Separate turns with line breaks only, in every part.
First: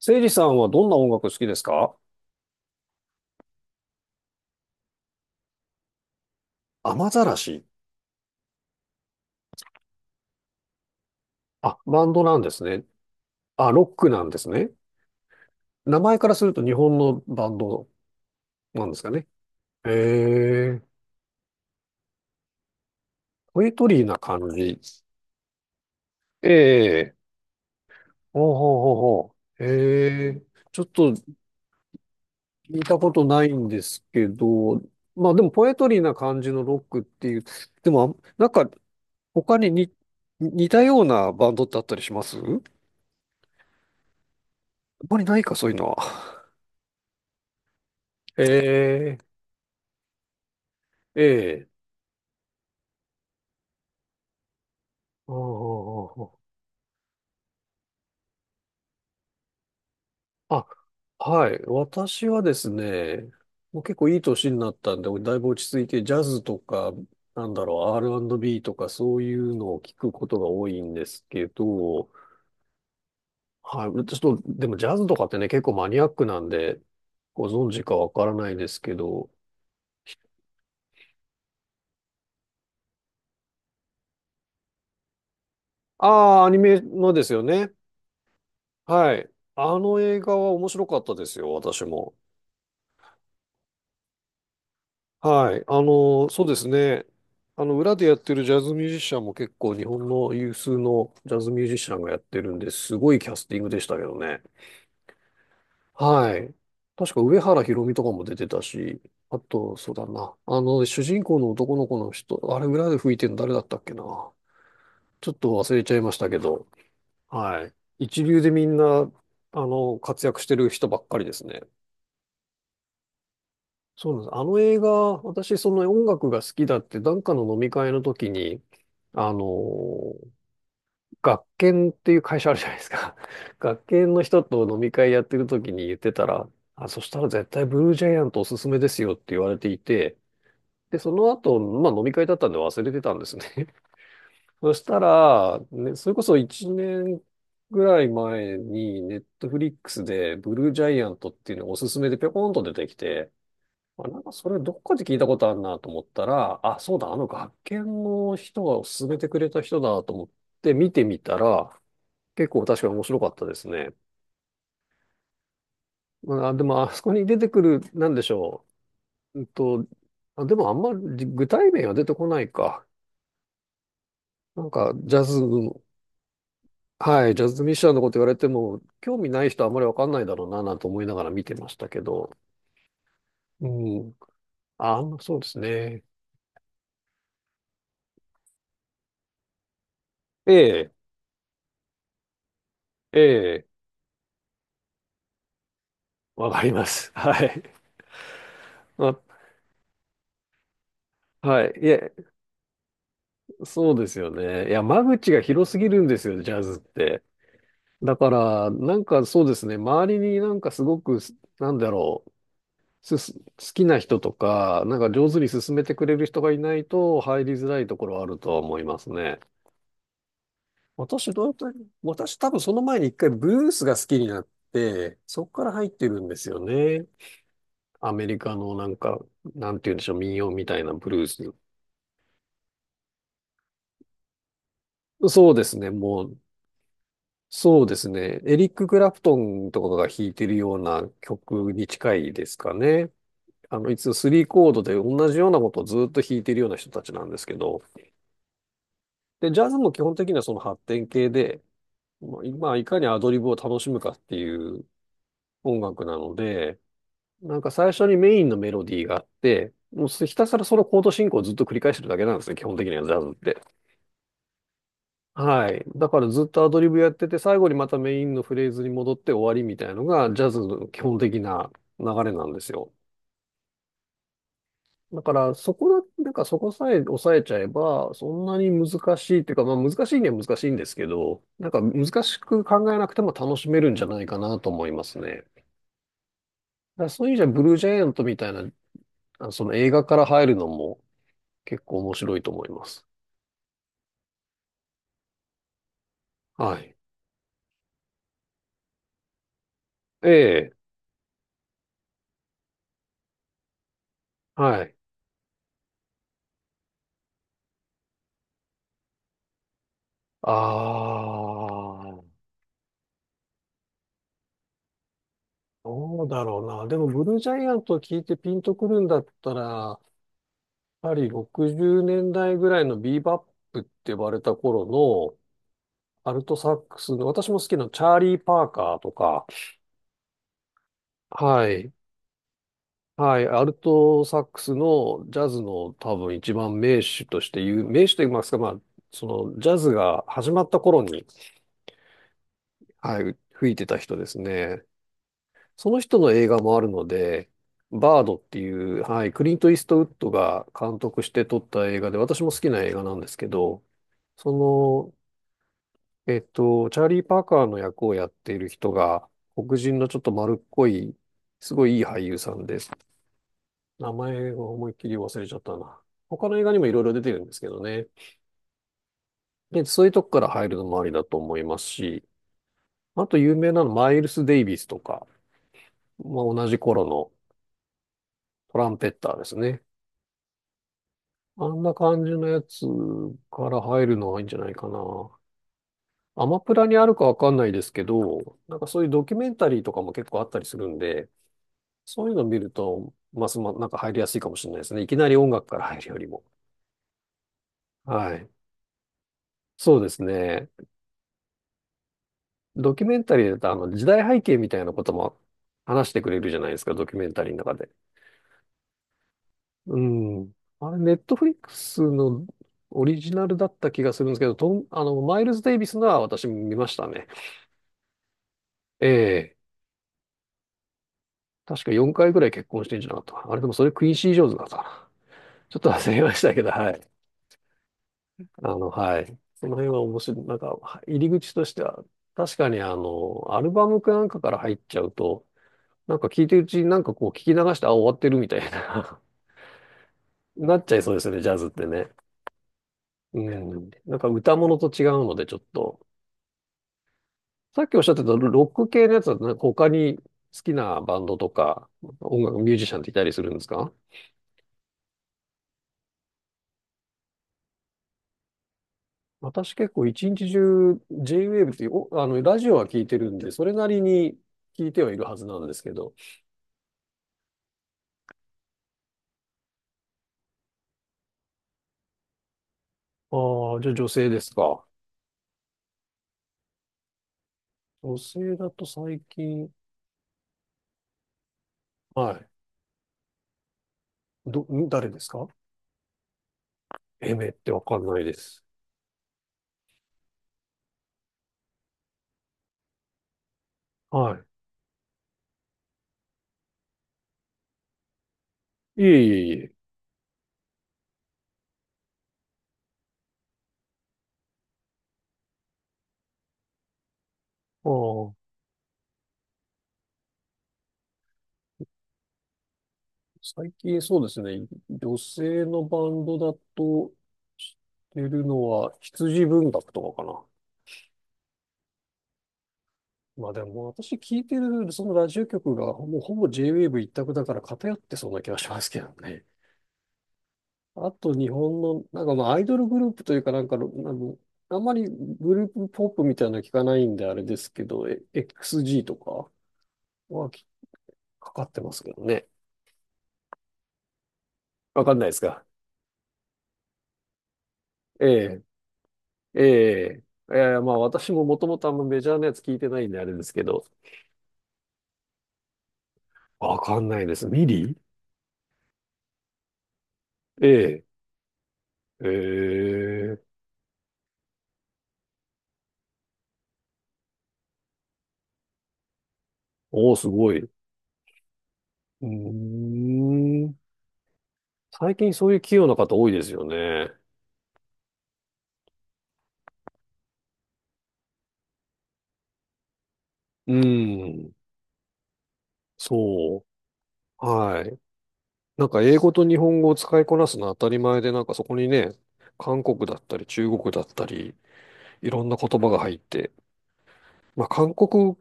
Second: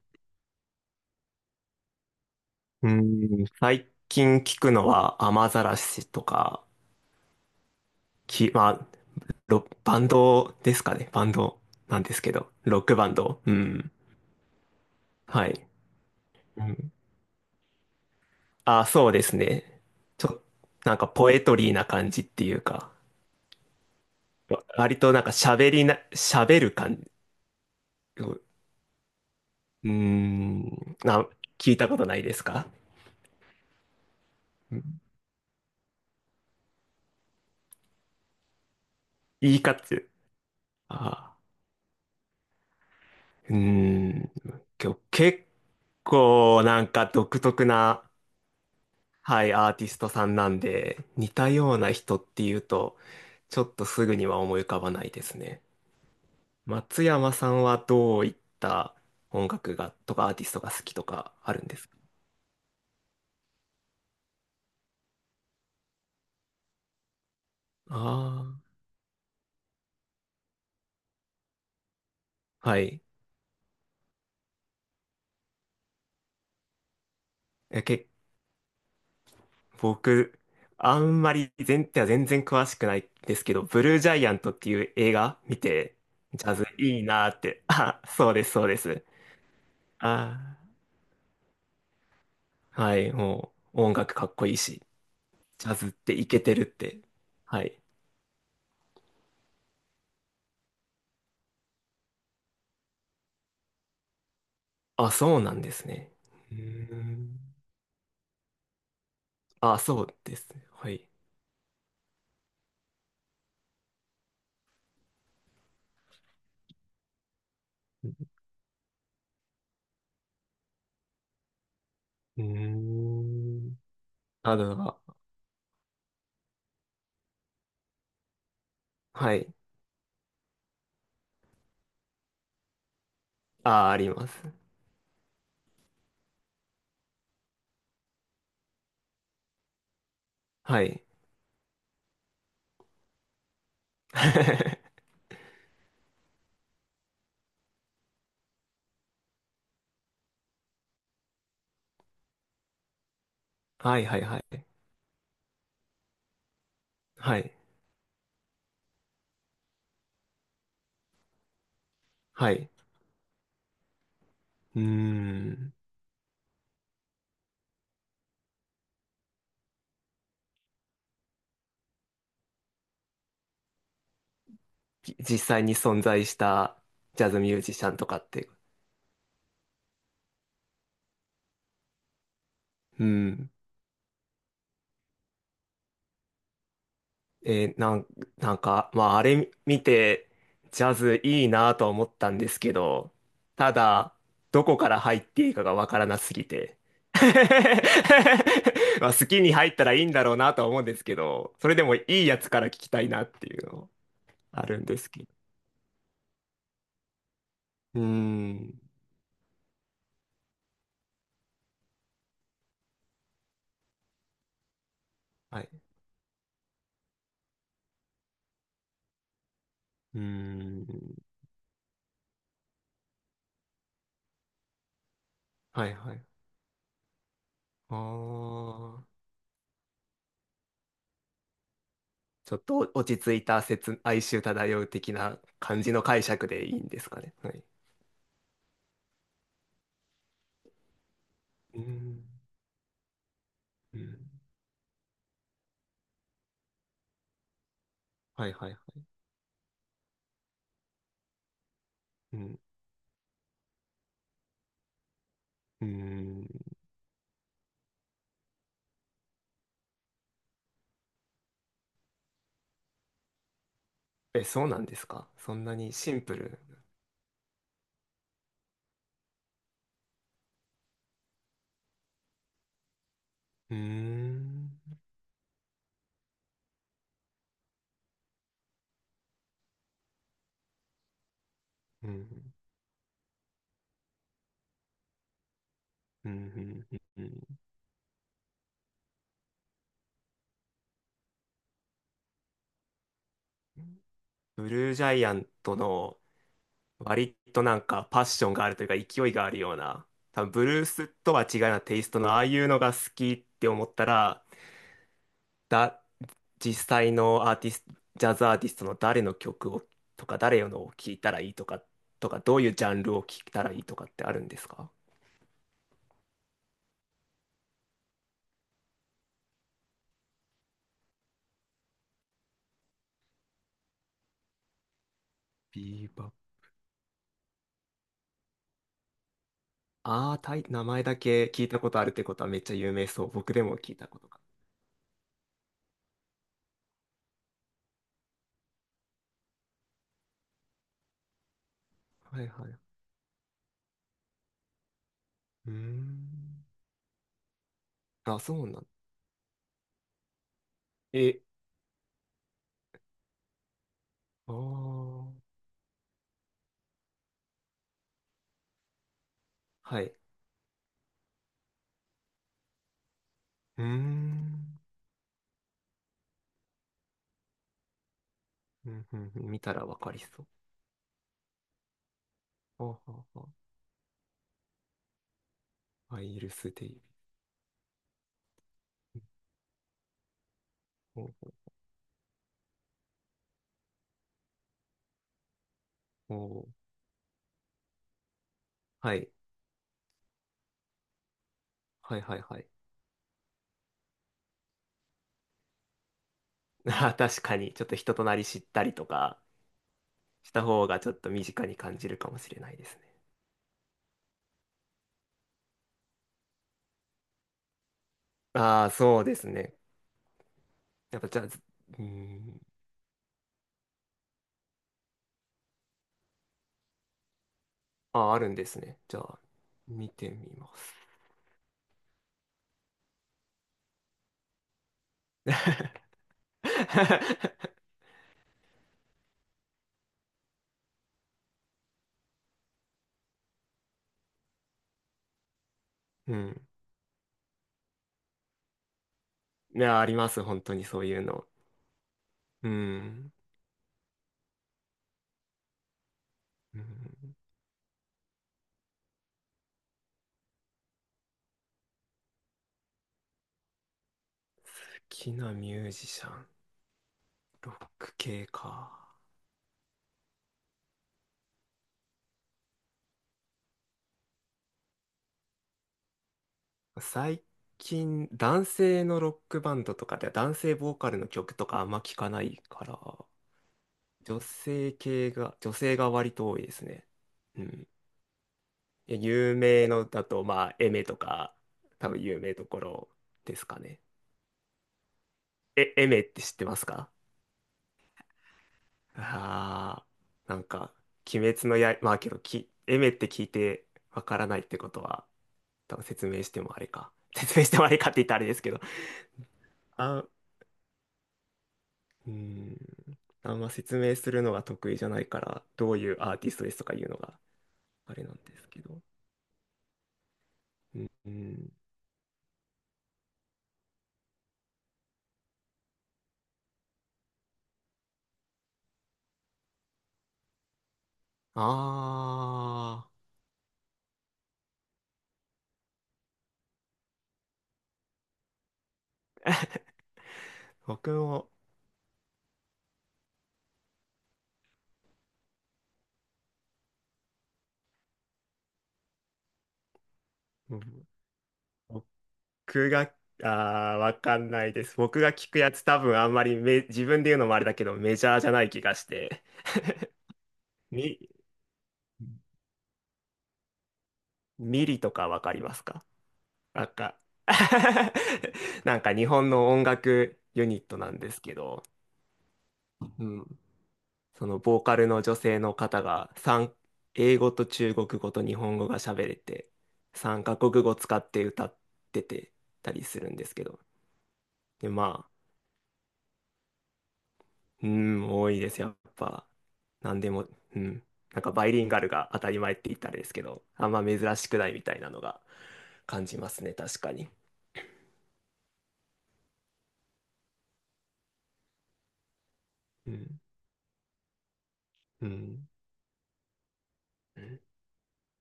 せいじさんはどんな音楽好きですか？
うーん、最近聞くのは雨ざらしとか、
雨ざらし。
まあ、バンドですかね。バンド
あ、
なん
バン
です
ド
け
なんで
ど、
す
ロ
ね。
ックバンド。う
あ、ロ
ん。
ックなんですね。
はい。
名前からする
う
と日
ん。
本のバンドな
あ、
んです
そ
か
うで
ね。
すね。
へ
ちょ、
え。
なんかポエトリーな感じっていうか、
ポエトリーな感じ。
割となんか喋りな、喋る感じ。
ええ、
う
ほうほうほうほう。
ー
ええ、
ん、
ちょっと
な、聞いたことないですか？
聞いたことないんですけ
う
ど、
ん。
まあでもポエトリーな感じのロックっていう、でもなんか
言
他
い
に
方、
似たような
あ、
バンドってあったりします？あん
うーん、今日
まりない
結
か、そういうのは。
構なんか独特な、
え
はい、アーティストさんなんで、
え
似た
え
よう
え、
な人っていうと、ちょっとすぐには思い浮かばないで
あ
すね。
あ、
松山さんはどういった音楽が、とかアーティス
あ
ト
あ
が好きと
あ、
か
は
あ
い。
るんですか？
私はですね、もう結構いい年になったんで、だいぶ落ち着いて、ジャズとか、なんだろう、
あ
R&B と
あ
かそういうのを聞くことが多いんですけど、
ー、はい。
はい。ちょっと、でもジャズとかってね、結構マニアックなんで、ご存知
え、
か
け、
わからないですけど、
僕、あんまり全体は全然詳しくないですけど、ブルージャイアントっていう映画見て、
ああ、
ジ
ア
ャ
ニ
ズ
メ
いい
ので
なー
す
っ
よ
て。
ね。
あ、そうです、そうです。
はい。あの映画は
あ
面白かったですよ、私も。
あ、はい、もう音楽かっこいいし、
はい。
ジャ
あ
ズってイ
の、
ケ
そうで
てるっ
す
て。
ね。
は
あの、
い。
裏でやってるジャズミュージシャンも結構日本の有数のジャズミュージシャンがやってるんで、すごいキャスティングでしたけどね。
あ、そうなんですね。
はい。
うー
確か
ん。
上原ひろみとかも出てたし、あと、
あ、
そう
そ
だ
う
な。
です
あ
ね。
の、
は
主
い。
人公の男の子の人、あれ裏で吹いてるの誰だったっけな。ちょっと忘れちゃいましたけど、はい。一
う
流でみんな、あの、活躍してる人ばっかりですね。
ーん。
そうなんです。あ
あ、
の映画、私、その音楽が好きだって、なんかの飲み会の時に、あ
は
の
い。
ー、学研っていう会社あるじゃないですか。学
あ、あり
研の
ま
人
す。
と飲み会やってる時に言ってたら、あ、そしたら絶対ブルージャイアントおすすめですよって言われていて、
は
で、
い。
その後、まあ飲み会だったんで忘れてたんですね。そした ら、ね、それこそ1年ぐらい前に、ネットフリックスでブルージャイアントっていうのがおすすめでぴょこんと出てきて、
はい
あ、
は
な
い
んか
は
それ
い。
どっかで聞いたことあるなと思ったら、あ、そうだ、あの
はい。
学研の人が勧めてくれた人だと思って見てみたら、結
は
構
い。
確かに面白かったですね。
うーん。
まあ、でもあそこに出てくる、なんでしょう。あ、でもあんまり具体名は出てこないか。なんかジャ
実
ズ、
際に存在したジ
は
ャ
い、
ズ
ジャ
ミュー
ズミッ
ジシ
シャー
ャン
の
と
こ
か
と言わ
っ
れて
て。
も、興味ない人はあんまりわかんないだろうな、なんて思いながら見てましたけど。
うん。
うん。あ、そうですね。
えーなん、なんか、まあ、あれ見て、
え
ジ
え、
ャズいいなとは思ったんですけど、
ええ、
ただ、どこから入っていいかがわからなすぎ
わかり
て。
ます。はい。ま
まあ、
あ、
好きに入ったらいいんだろうなとは思うんですけど、
は
そ
い。
れで
い
もい
え、
いやつから聞きたいなっていうの
そうですよ
あ
ね。い
る
や、
んで
間
すけど。
口が広すぎるんですよ、ジャズって。
うー
だから、
ん。
なんかそうですね、周りになんかすごく、なんだろう、好きな人とか、なんか上手に
はい。
進めてくれる人がいないと入りづらいところはあるとは思いますね。
うーん。
私、どうやった私、多分その前に一回ブルースが好きになって、そこから入
は
っ
い
て
は
る
い。
んですよね。
あ
アメリカのなん
ー、
か、なんて言うんでしょう、民謡みたいなブルース。
ちょっと落ち着いた哀愁漂う的な
そうです
感
ね、
じの解
もう
釈でいいんですかね。はい。
そうですね。エリック・クラプトンとかが弾いてるような曲
うー
に近
ん。
いですかね。あの、い
う
つ
ん。
3コードで同じようなことをずっと弾いてるような人たちなんですけど、
はいはいはい。
で、ジャズも基本的にはその発展系で、
う
まあ、い
ん。
まあいかにアドリブを楽しむかっていう音
うー
楽なの
ん。
で、なんか最初にメインのメロディーがあって、もうひたすらそのコード進行をずっと繰り返してるだけなんですね、基本的にはジャズって。
え、そうなんですか？そん
は
な
い。
に
だ
シ
か
ン
ら
プ
ずっ
ル。
とアドリブやってて、最後にまたメインのフレーズに戻って終わりみたいなのが、ジャズの基本的な流れなんですよ。
うーん。
だから、そこだ、なんかそこさえ抑えちゃえば、そんなに難しいっていうか、まあ難しいには難しいんですけど、なんか難
う
し
ん。
く考えなくても楽しめるんじゃないかなと思いますね。だ
うん。うん
から
うんう
そういう意味じ
ん。
ゃ、ブルージャイアントみたいな、あ、その映画から入るのも結構面白いと思います。
ブルージャイアントの
はい。
割となんかパッションがあるというか勢いがあるような、
え
多分ブ
え、
ルースとは違うようなテイストのああいうのが好きって思ったら、
はい。
だ、実際のアーティスト、ジャズアーティストの誰の曲をとか
あ
誰のを聴いたらいいとか、とか
あ。
どういうジャンルを聴いたらいいとかってあるんですか？
どうだろうな。でも、ブルージャイアントを聞いてピンとくるんだったら、やはり60年代ぐらいのビーバップって呼ばれた頃
ビーバ
の
ッ。
アルトサックスの、私も好きなチャーリー・パーカーとか、
ああ、名前だけ聞い
は
たこ
い。
とあるってことはめっちゃ有名そう。
はい。
僕で
アル
も聞いたこ
ト
とが。
サックスのジャズの多分一番名手として言う、名手と言いますか、まあ、そのジャズが始まった頃に、
はいはい。う
はい、吹いてた人ですね。
ー
その人
ん。
の映画もあるので、バード
あ、
っ
そ
て
う
い
なん
う、はい、クリント・イーストウッドが監督し
え、
て撮った映画で、私も好きな映画なんですけど、そ
あ
の、
あ、
チャーリー・パーカーの役をやっている人が、黒人
はい。
の
う
ちょっと丸っこい、すごいいい俳優さんです。
ー
名前を
ん。
思いっきり忘れちゃったな。他の映画にもいろいろ出てるんですけどね。
うんうんうん、見た
で、
らわ
そうい
か
う
り
とこか
そう。
ら入るのもありだと思いますし、
はあは
あと
あは
有名なのマイルス・デイビスとか、
あ、アイ
まあ、
ル
同
ス
じ
デイビ
頃のトランペッ
ー。
ターですね。
お
あんな感じのやつから入るのはいいんじゃないかな。アマ
お、
プラにあるかわかんないですけど、なんかそういう
は
ド
い。
キュメンタリーとかも結構あったりするんで、
はい
そういう
はい
の
は
見
い。
ると、ますま、なんか入りやすいかもしれないですね。いきなり音楽から入るよりも。
あー、確かに、ちょっと人とな
は
り
い。
知ったりとか
そうです
した
ね。
方がちょっと身近に感じるかもしれないで
ド
す
キュ
ね。
メンタリーだと、あの、時代背景みたいなことも話してくれるじゃないですか、ドキュメンタリーの中で。
ああ、そうですね。
うん。あれ、ネ
や
ッ
っぱ
ト
じゃ
フ
あ、
リッ
ず
クス
うー
の
ん。
オリジナルだった気がするんですけど、あの、マイルズ・デイビスのは私見ましたね。
ああ、あるんですね。じゃあ、
ええ、
見てみます。
確か4回ぐらい結婚してんじゃなかったかな。あれでもそれクインシー・ジョーンズだったかな。ちょっと忘 れましたけど、はい。あの、はい。その辺は面白い。なんか、入り口としては、確かにあの、アルバムかなんかから入っちゃうと、なんか
う
聞いてるう
ん。
ちになんかこう聞き流して、あ、終わってるみたいな
いや、あります、本当
なっ
に
ちゃ
そ
い
う
そう
い
で
う
すよね、
の。
ジャズってね。
うん。
うん。なんか歌物と違うので、ちょっと。
うん、好
さっきおっしゃってたロック系のやつは、なんか他に好きなバンドとか、音楽、ミュージシャンっていたりするんですか？
きなミュージシャン、ロック系か。
私結構一日中 J-Wave っていうあの、ラジオは聞いてるんで、それなりに聞いてはいるはずなんですけど。
最近、男性のロックバンドとかで男性ボーカルの曲とかあんま聞かないから、
ああ、じゃあ女性ですか？
女性が割と多いですね。うん。
女性だと
いや
最
有
近、
名のだと、まあ、エメとか、多分
は
有
い。
名どころですかね。
誰ですか？
え、エメって知ってますか？
エメってわかんないです。
ああ、なんか、鬼滅の刃、まあけど、エメって聞いてわか
は
らないってことは、多分説明してもあれか。説明してもあれかって言ったらあれですけど。
い。いえいえいえ。
あ、うーん。あんま説明するのが得意じゃないから、どういうアーティストですとかいうのが
あ
あれな
あ、
んですけど。うん。
最近そうですね。女性のバンドだと知ってるのは羊文学とかかな。
ああ、
まあでも私聞いてるそのラジオ局がもうほぼ J-Wave 一択だから偏ってそうな気がしますけどね。あ
僕
と日
も、
本のなんかまあアイドルグループというかなんかあの、あんまりグループポップみたいなの聞かないんであれですけど、XG とかはき
うん、
かかってますけどね。
僕が、ああ、わかんないです。
わかん
僕
ないで
が
す
聞く
か。
やつ多分あんまりめ、自分で言うのもあれだけど、メ
え
ジャーじゃな
え、
い気がして。
ええ、ええ、まあ
み
私ももともとあんまメジャーなやつ聞いてないんであれですけど、
ミリとかわかりますか？
わ
なん
かん
か
ないです。ミリ、
なんか日本の音楽ユ
え
ニット
え、
なんですけど、
え
う
え、
ん、そのボーカルの女性の方が英語と中国語と日本語が喋れて、
おーす
三
ご
カ
い。う
国語使って歌って
ー
てたりするんですけ
ん。
ど、で、
最
まあ、
近そういう器用な方多いですよね。
うん、多いです、やっぱ。なんでも、うん、なんかバイリンガルが当たり前って言ったらですけど、
う
あんま珍し
ん。
くないみたいなのが感じま
そ
すね、
う。
確かに。
はい。なんか英語と日本語を使いこなすのは当たり前で、なんかそこにね、韓国
う
だった
ん、
り中国だったり、
う
いろんな
ん。
言葉が入って、
うん、
まあ韓国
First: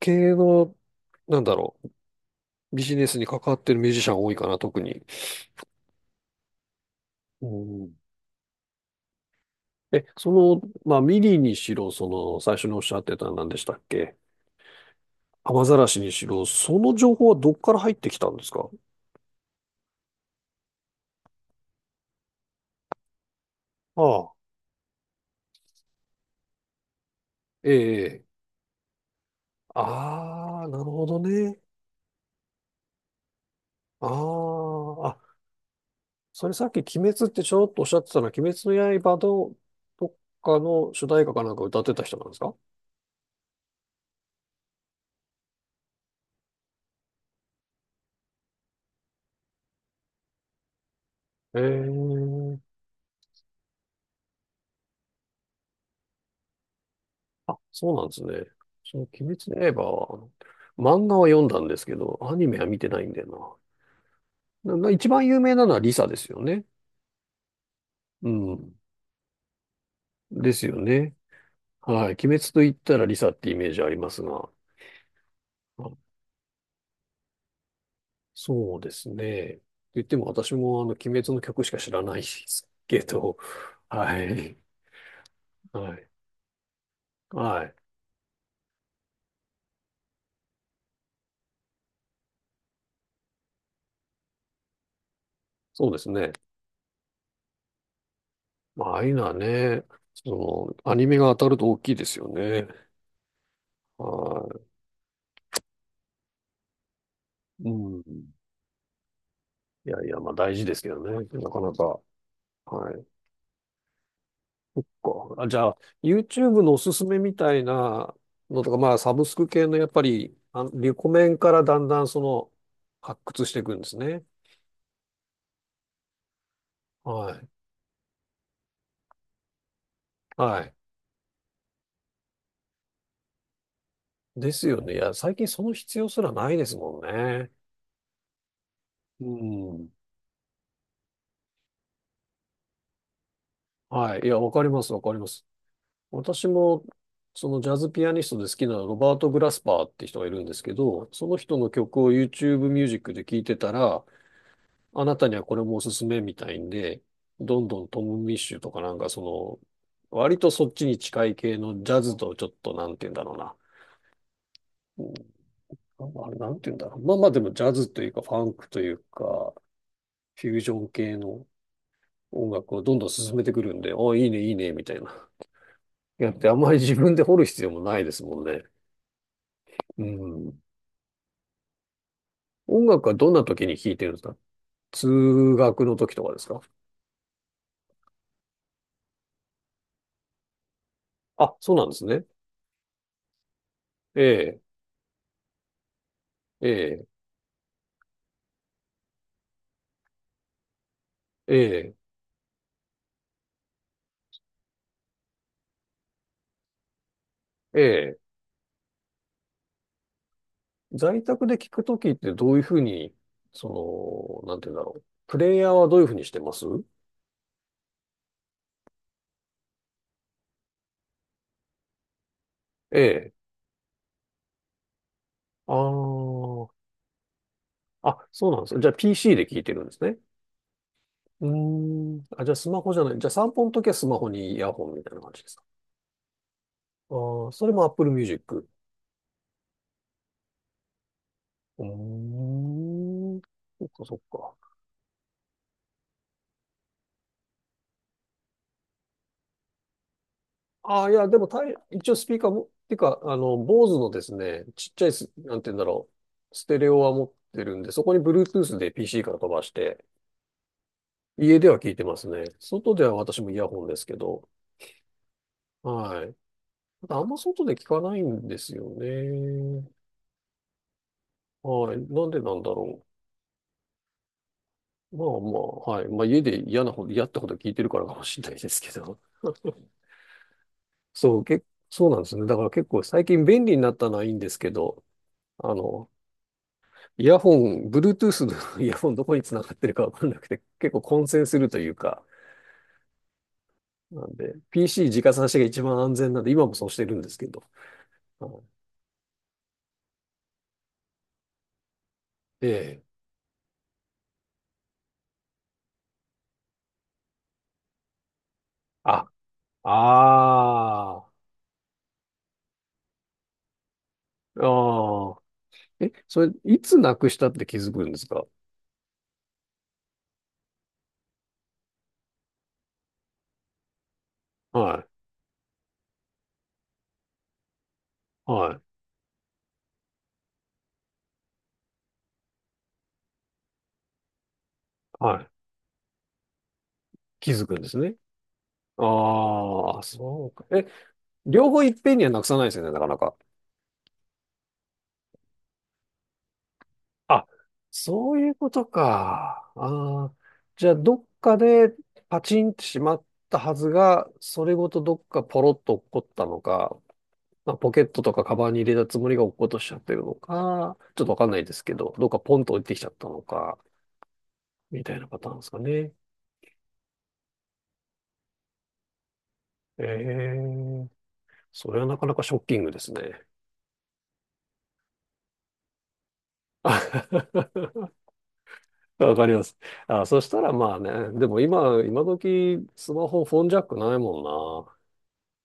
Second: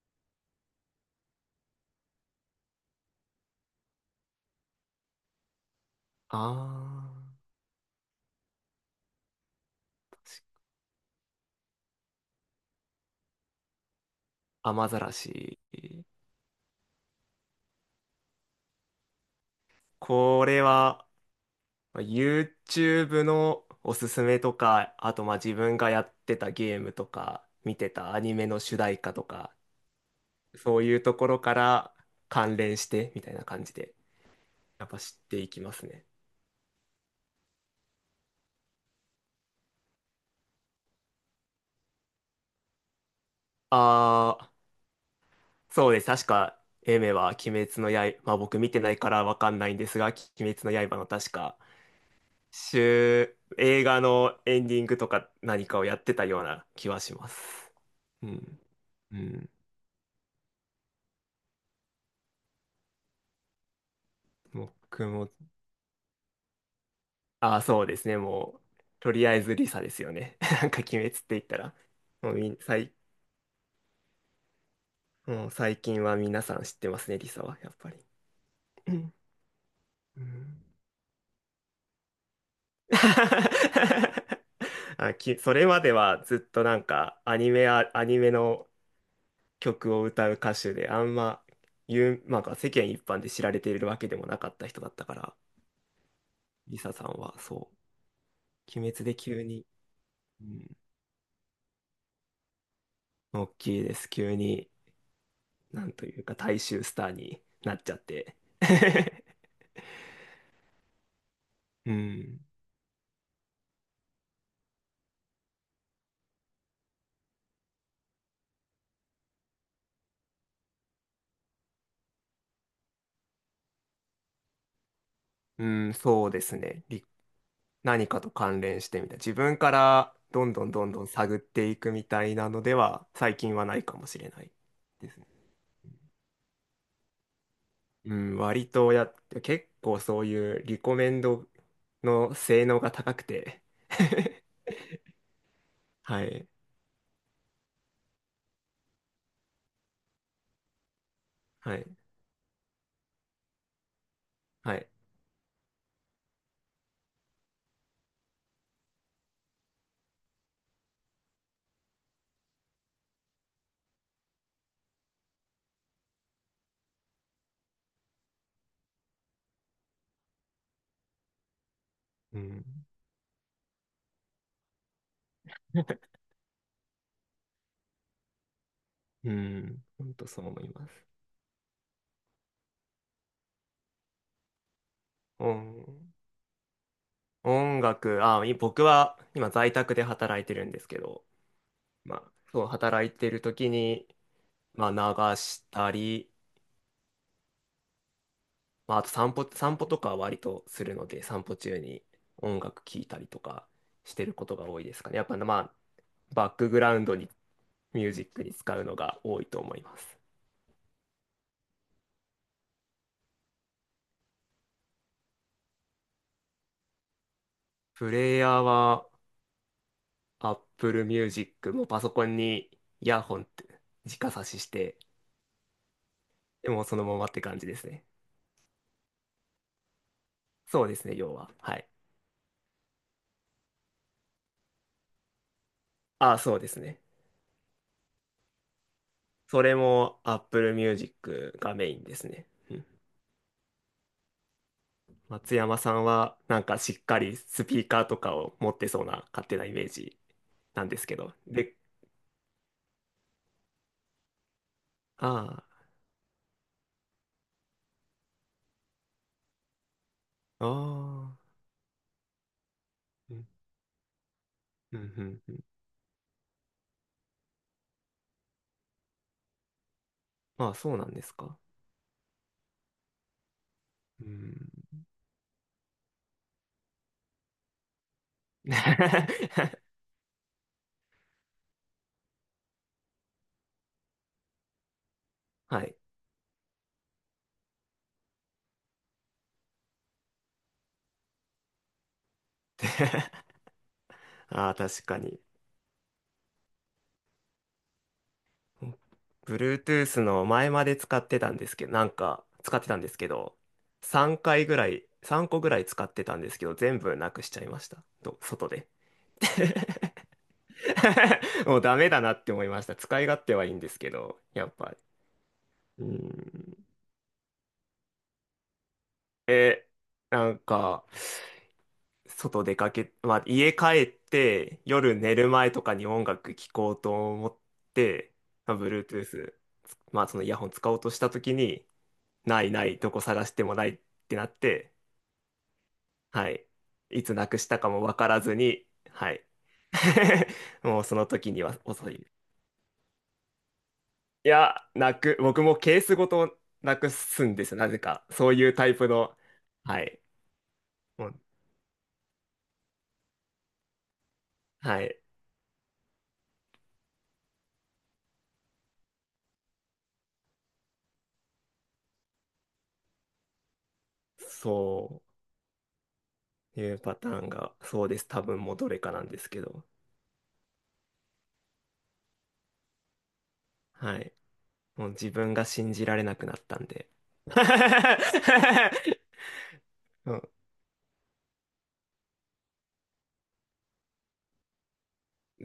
系の、なんだろう、ビジネスに関わってるミュージシャン多いかな、特に。
あ
うん。
ー、
そ
確
の、
か
まあミリにしろ、その、最初におっしゃってた何でしたっけ？
雨ざらし。
雨ざらしにしろ、その情報はどっから入ってきたんですか？
これは、まあ YouTube のお
あ
すす
あ。
めとか、あとまあ自分がやってたゲームとか、
え
見てたア
え。
ニメの主題歌とか、
ああ、な
そ
る
ういう
ほ
と
ど
ころか
ね。
ら関連してみたいな感じで、
あ
やっぱ
あ、
知
あ、
っていきますね。
それさっき鬼滅ってちょろっとおっしゃってたのは、鬼滅の刃のどっかの主題歌かなんか歌ってた人なんですか？
ああ、そうです。確か、エメは鬼滅の刃、まあ僕見てないからわかんないんですが、鬼滅の刃の確か、
ええ、
映画のエンディングとか何かをやってたような気はしま
あ、
す。
そうなんです
う
ね。
ん。
その
う
鬼滅
ん。
の刃は、あの漫画は読んだんですけど、アニメは見てないんだよな。
僕
一番
も、
有名なのはリサですよね。
あ、そうですね。
う
も
ん。
う、とりあえずリサですよね。
で す
なん
よ
か鬼滅っ
ね。
て言ったら、
はい。鬼
もう
滅
みん、
と言っ
最、
たらリサってイメージありますが。
もう最近は皆さん知ってますね、リサは、やっぱり。
そうで
う
す
ん
ね。と言って
う
も私
ん。
も鬼滅の曲しか知らないですけど、は い。
あ、それまで
はい。
はずっとなんか
はい。
アニメの曲を歌う歌手で、あんま、まあ、世間一般で知られているわけでもなかった人だったから、
そうですね。
リサさんはそう、
ま
鬼
あ、ああ
滅
いう
で
のは
急に、
ね、
う
そ
ん、
の、アニメが当たると大きいですよね。
大きいです。急
は
に、なんというか、大衆スターに
い。
なっちゃ
う
っ
ん。い
て。
やいや、まあ大事ですけどね。なかな
う
か。
ん。
はい。じゃあ、YouTube のおすすめみたいなのとか、まあ、サブスク系のやっぱり、あ、リコメンからだんだんその、発掘していくんですね。
うん、そうですね。
はい。
何かと関連してみたい。自分からどん
は
どん
い。
どんどん探っていくみたいなのでは、最近はないかもしれない
ですよね。い
で
や、
すね。
最近その必要すらないですもんね。
うん、割と
う
結
ん。
構そういうリコメンドの性能が高くて
はい。いや、わかります、わかります。
は
私
い、
も、そのジャズピアニストで好きなロバート・グラスパーって人がいるんですけど、その人の
はい、
曲を YouTube ミュージックで聴いてたら、
はい。
あなたにはこれもおすすめみたいんで、どんどんトム・ミッシュとかなんかその、割とそっちに近い系のジャズとちょっとなんて言うんだろうな。うん、あ、まあれ、なんて言うんだろう。まあまあでもジャズというかファンクというか、フュージョン系の
う
音
ん、
楽をどんどん進めてくるんで、あ、いいね、いいね、みたいな。やってあんまり自分で掘る必要もないですもんね。
うん、
う
本当そう思
ん。
います。
音楽はどんな時に聴いてるんですか？通学の
音、
時とかですか？
音楽、あ、僕は今在宅で働いてるんですけど、
あ、そうなんです
ま
ね。
あ、そう、働いてる時に、
ええ、
まあ、流したり、
ええ、
まあ、あと散歩とかは割とするので、散
え
歩中
え、
に音楽聴いたりとかしてることが多いですかね。やっぱ、まあ、バックグラウンドに
え
ミュージ
え。
ックに使うのが多いと思います。
在宅で聴く時ってどういうふうに、その、なんて言うんだろう。プレイヤーはどういうふうにしてます？
プレイヤーは Apple Music もパソコンに
え
イヤ
え。
ホンって直差しして、
あ
で
あ。
もそのままって感じですね。
あ、そうなんですね。じゃあ PC で聴いてるんですね。
そうですね、要
うー
は。はい。
ん。あ、じゃあスマホじゃない。じゃあ散歩の時はスマホにイヤホンみたいな感じですか？
あ、そうですね。
ああ、それも Apple Music。
それも Apple Music が
う
メインですね。
ー
うん。
ん。そっかそっか。
松山さんはなんかしっかりスピーカーとかを持ってそうな勝手なイメージなんで
あ
す
あ、い
け
や、
ど。
でも
で、
一応スピーカーも、てか、あの、坊主のですね、ちっちゃいす、なん
あ
て言うんだろう、ステレオは持ってるんで、そこに Bluetooth で PC から飛ばして、
あ、ああ、
家では聞いてますね。外では
う
私
ん、
もイヤホンですけど、
うん、うん。うん、
はい。ただあんま外で聞かないんですよね。
まあそうなんですか。
はい。なんでなんだろ
うん。
う。まあまあ、はい。まあ家で嫌ってほど聞いてるからかもしれないですけど。そう、け、そうなんですね。だから結構最近便利になったのはいいんですけど、あ
はい。
の、イヤホン、Bluetooth の イヤホンどこにつながってるかわかんなくて、結構混戦するというか、
で。
なんで、
ああ、確か
PC 直
に。
差しが一番安全なんで、今もそうしてるんですけど。はい。
Bluetooth の前まで使ってたんですけど、なんか
え
使ってたん
え。
ですけど、3回ぐらい、3個ぐらい使ってたんですけど、全部なくしちゃいました。と、外で。
あ、あ
もうダメだなって思いました。使い勝手はいいんですけど、
あ、
やっぱ。
ああ。
う
え、それ、
ん。
いつなくしたって気づくんですか？
え、なんか、外出かけ、まあ、家帰って
は
夜寝る前とかに音楽聴こうと思って、
い、は
まあ、
い、
まあそのイヤホン使おうとした時に、ないない、どこ探してもないってなって、
はい。
はい。いつな
気
く
づ
し
く
た
んで
か
す
も
ね。
わからずに、はい。
ああ、そうか。え、
もうその時に
両
は
方いっ
遅い。
ぺんに
い
はなくさないですよね、なかなか。
や、僕もケースごとなく
あ、
すんですよ、なぜか。
そう
そ
いう
うい
こ
う
と
タイプの、
か。
はい。
じゃあ、どっ
もう、
かでパチンってしまったはずが、それごと
は
ど
い。
っかポロッと落っこったのか、まあ、ポケットとかカバンに入れたつもりが落っことしちゃってるのか、ちょっとわかんないですけど、どっかポンと落ちてきちゃったのか、みたい
そ
なパターンですかね。
ういうパターンが、そうです。多分もうどれかなんですけど。
ええ、それはなかなかショッキングですね。
はい。もう自分が信じられなくなったんで。
わかります。あ、
う
そ
ん。
したらまあね、でも今時スマホフォンジャックないもん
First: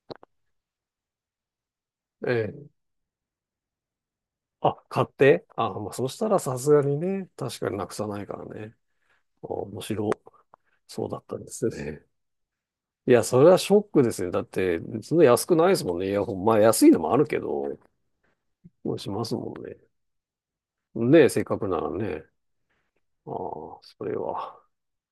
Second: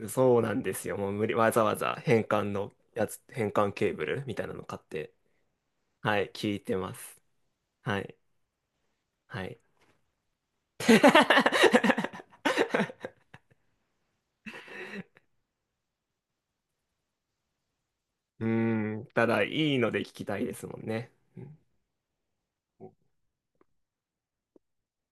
そうなんですよ。もう無理、わざわざ変
な。
換
ええ、
のやつ、変換ケーブルみたいなの
あ、
買っ
買っ
て、
て、あ、まあ、そし
は
た
い、
ら
聞
さ
い
す
て
が
ま
に
す。
ね、確かになく
は
さ
い、
ないからね。
は
あ、
い。
面白そうだったんですね。いや、それはショックですね。だって、そんな安くないですもんね、イヤホン。まあ、安いのもあるけど、
う
もう
ーん、
しま
た
す
だ
もん
い
ね。
いので聞きたいですもんね。
ねえ、せ
う
っか
ん
くならね。ああ、それは。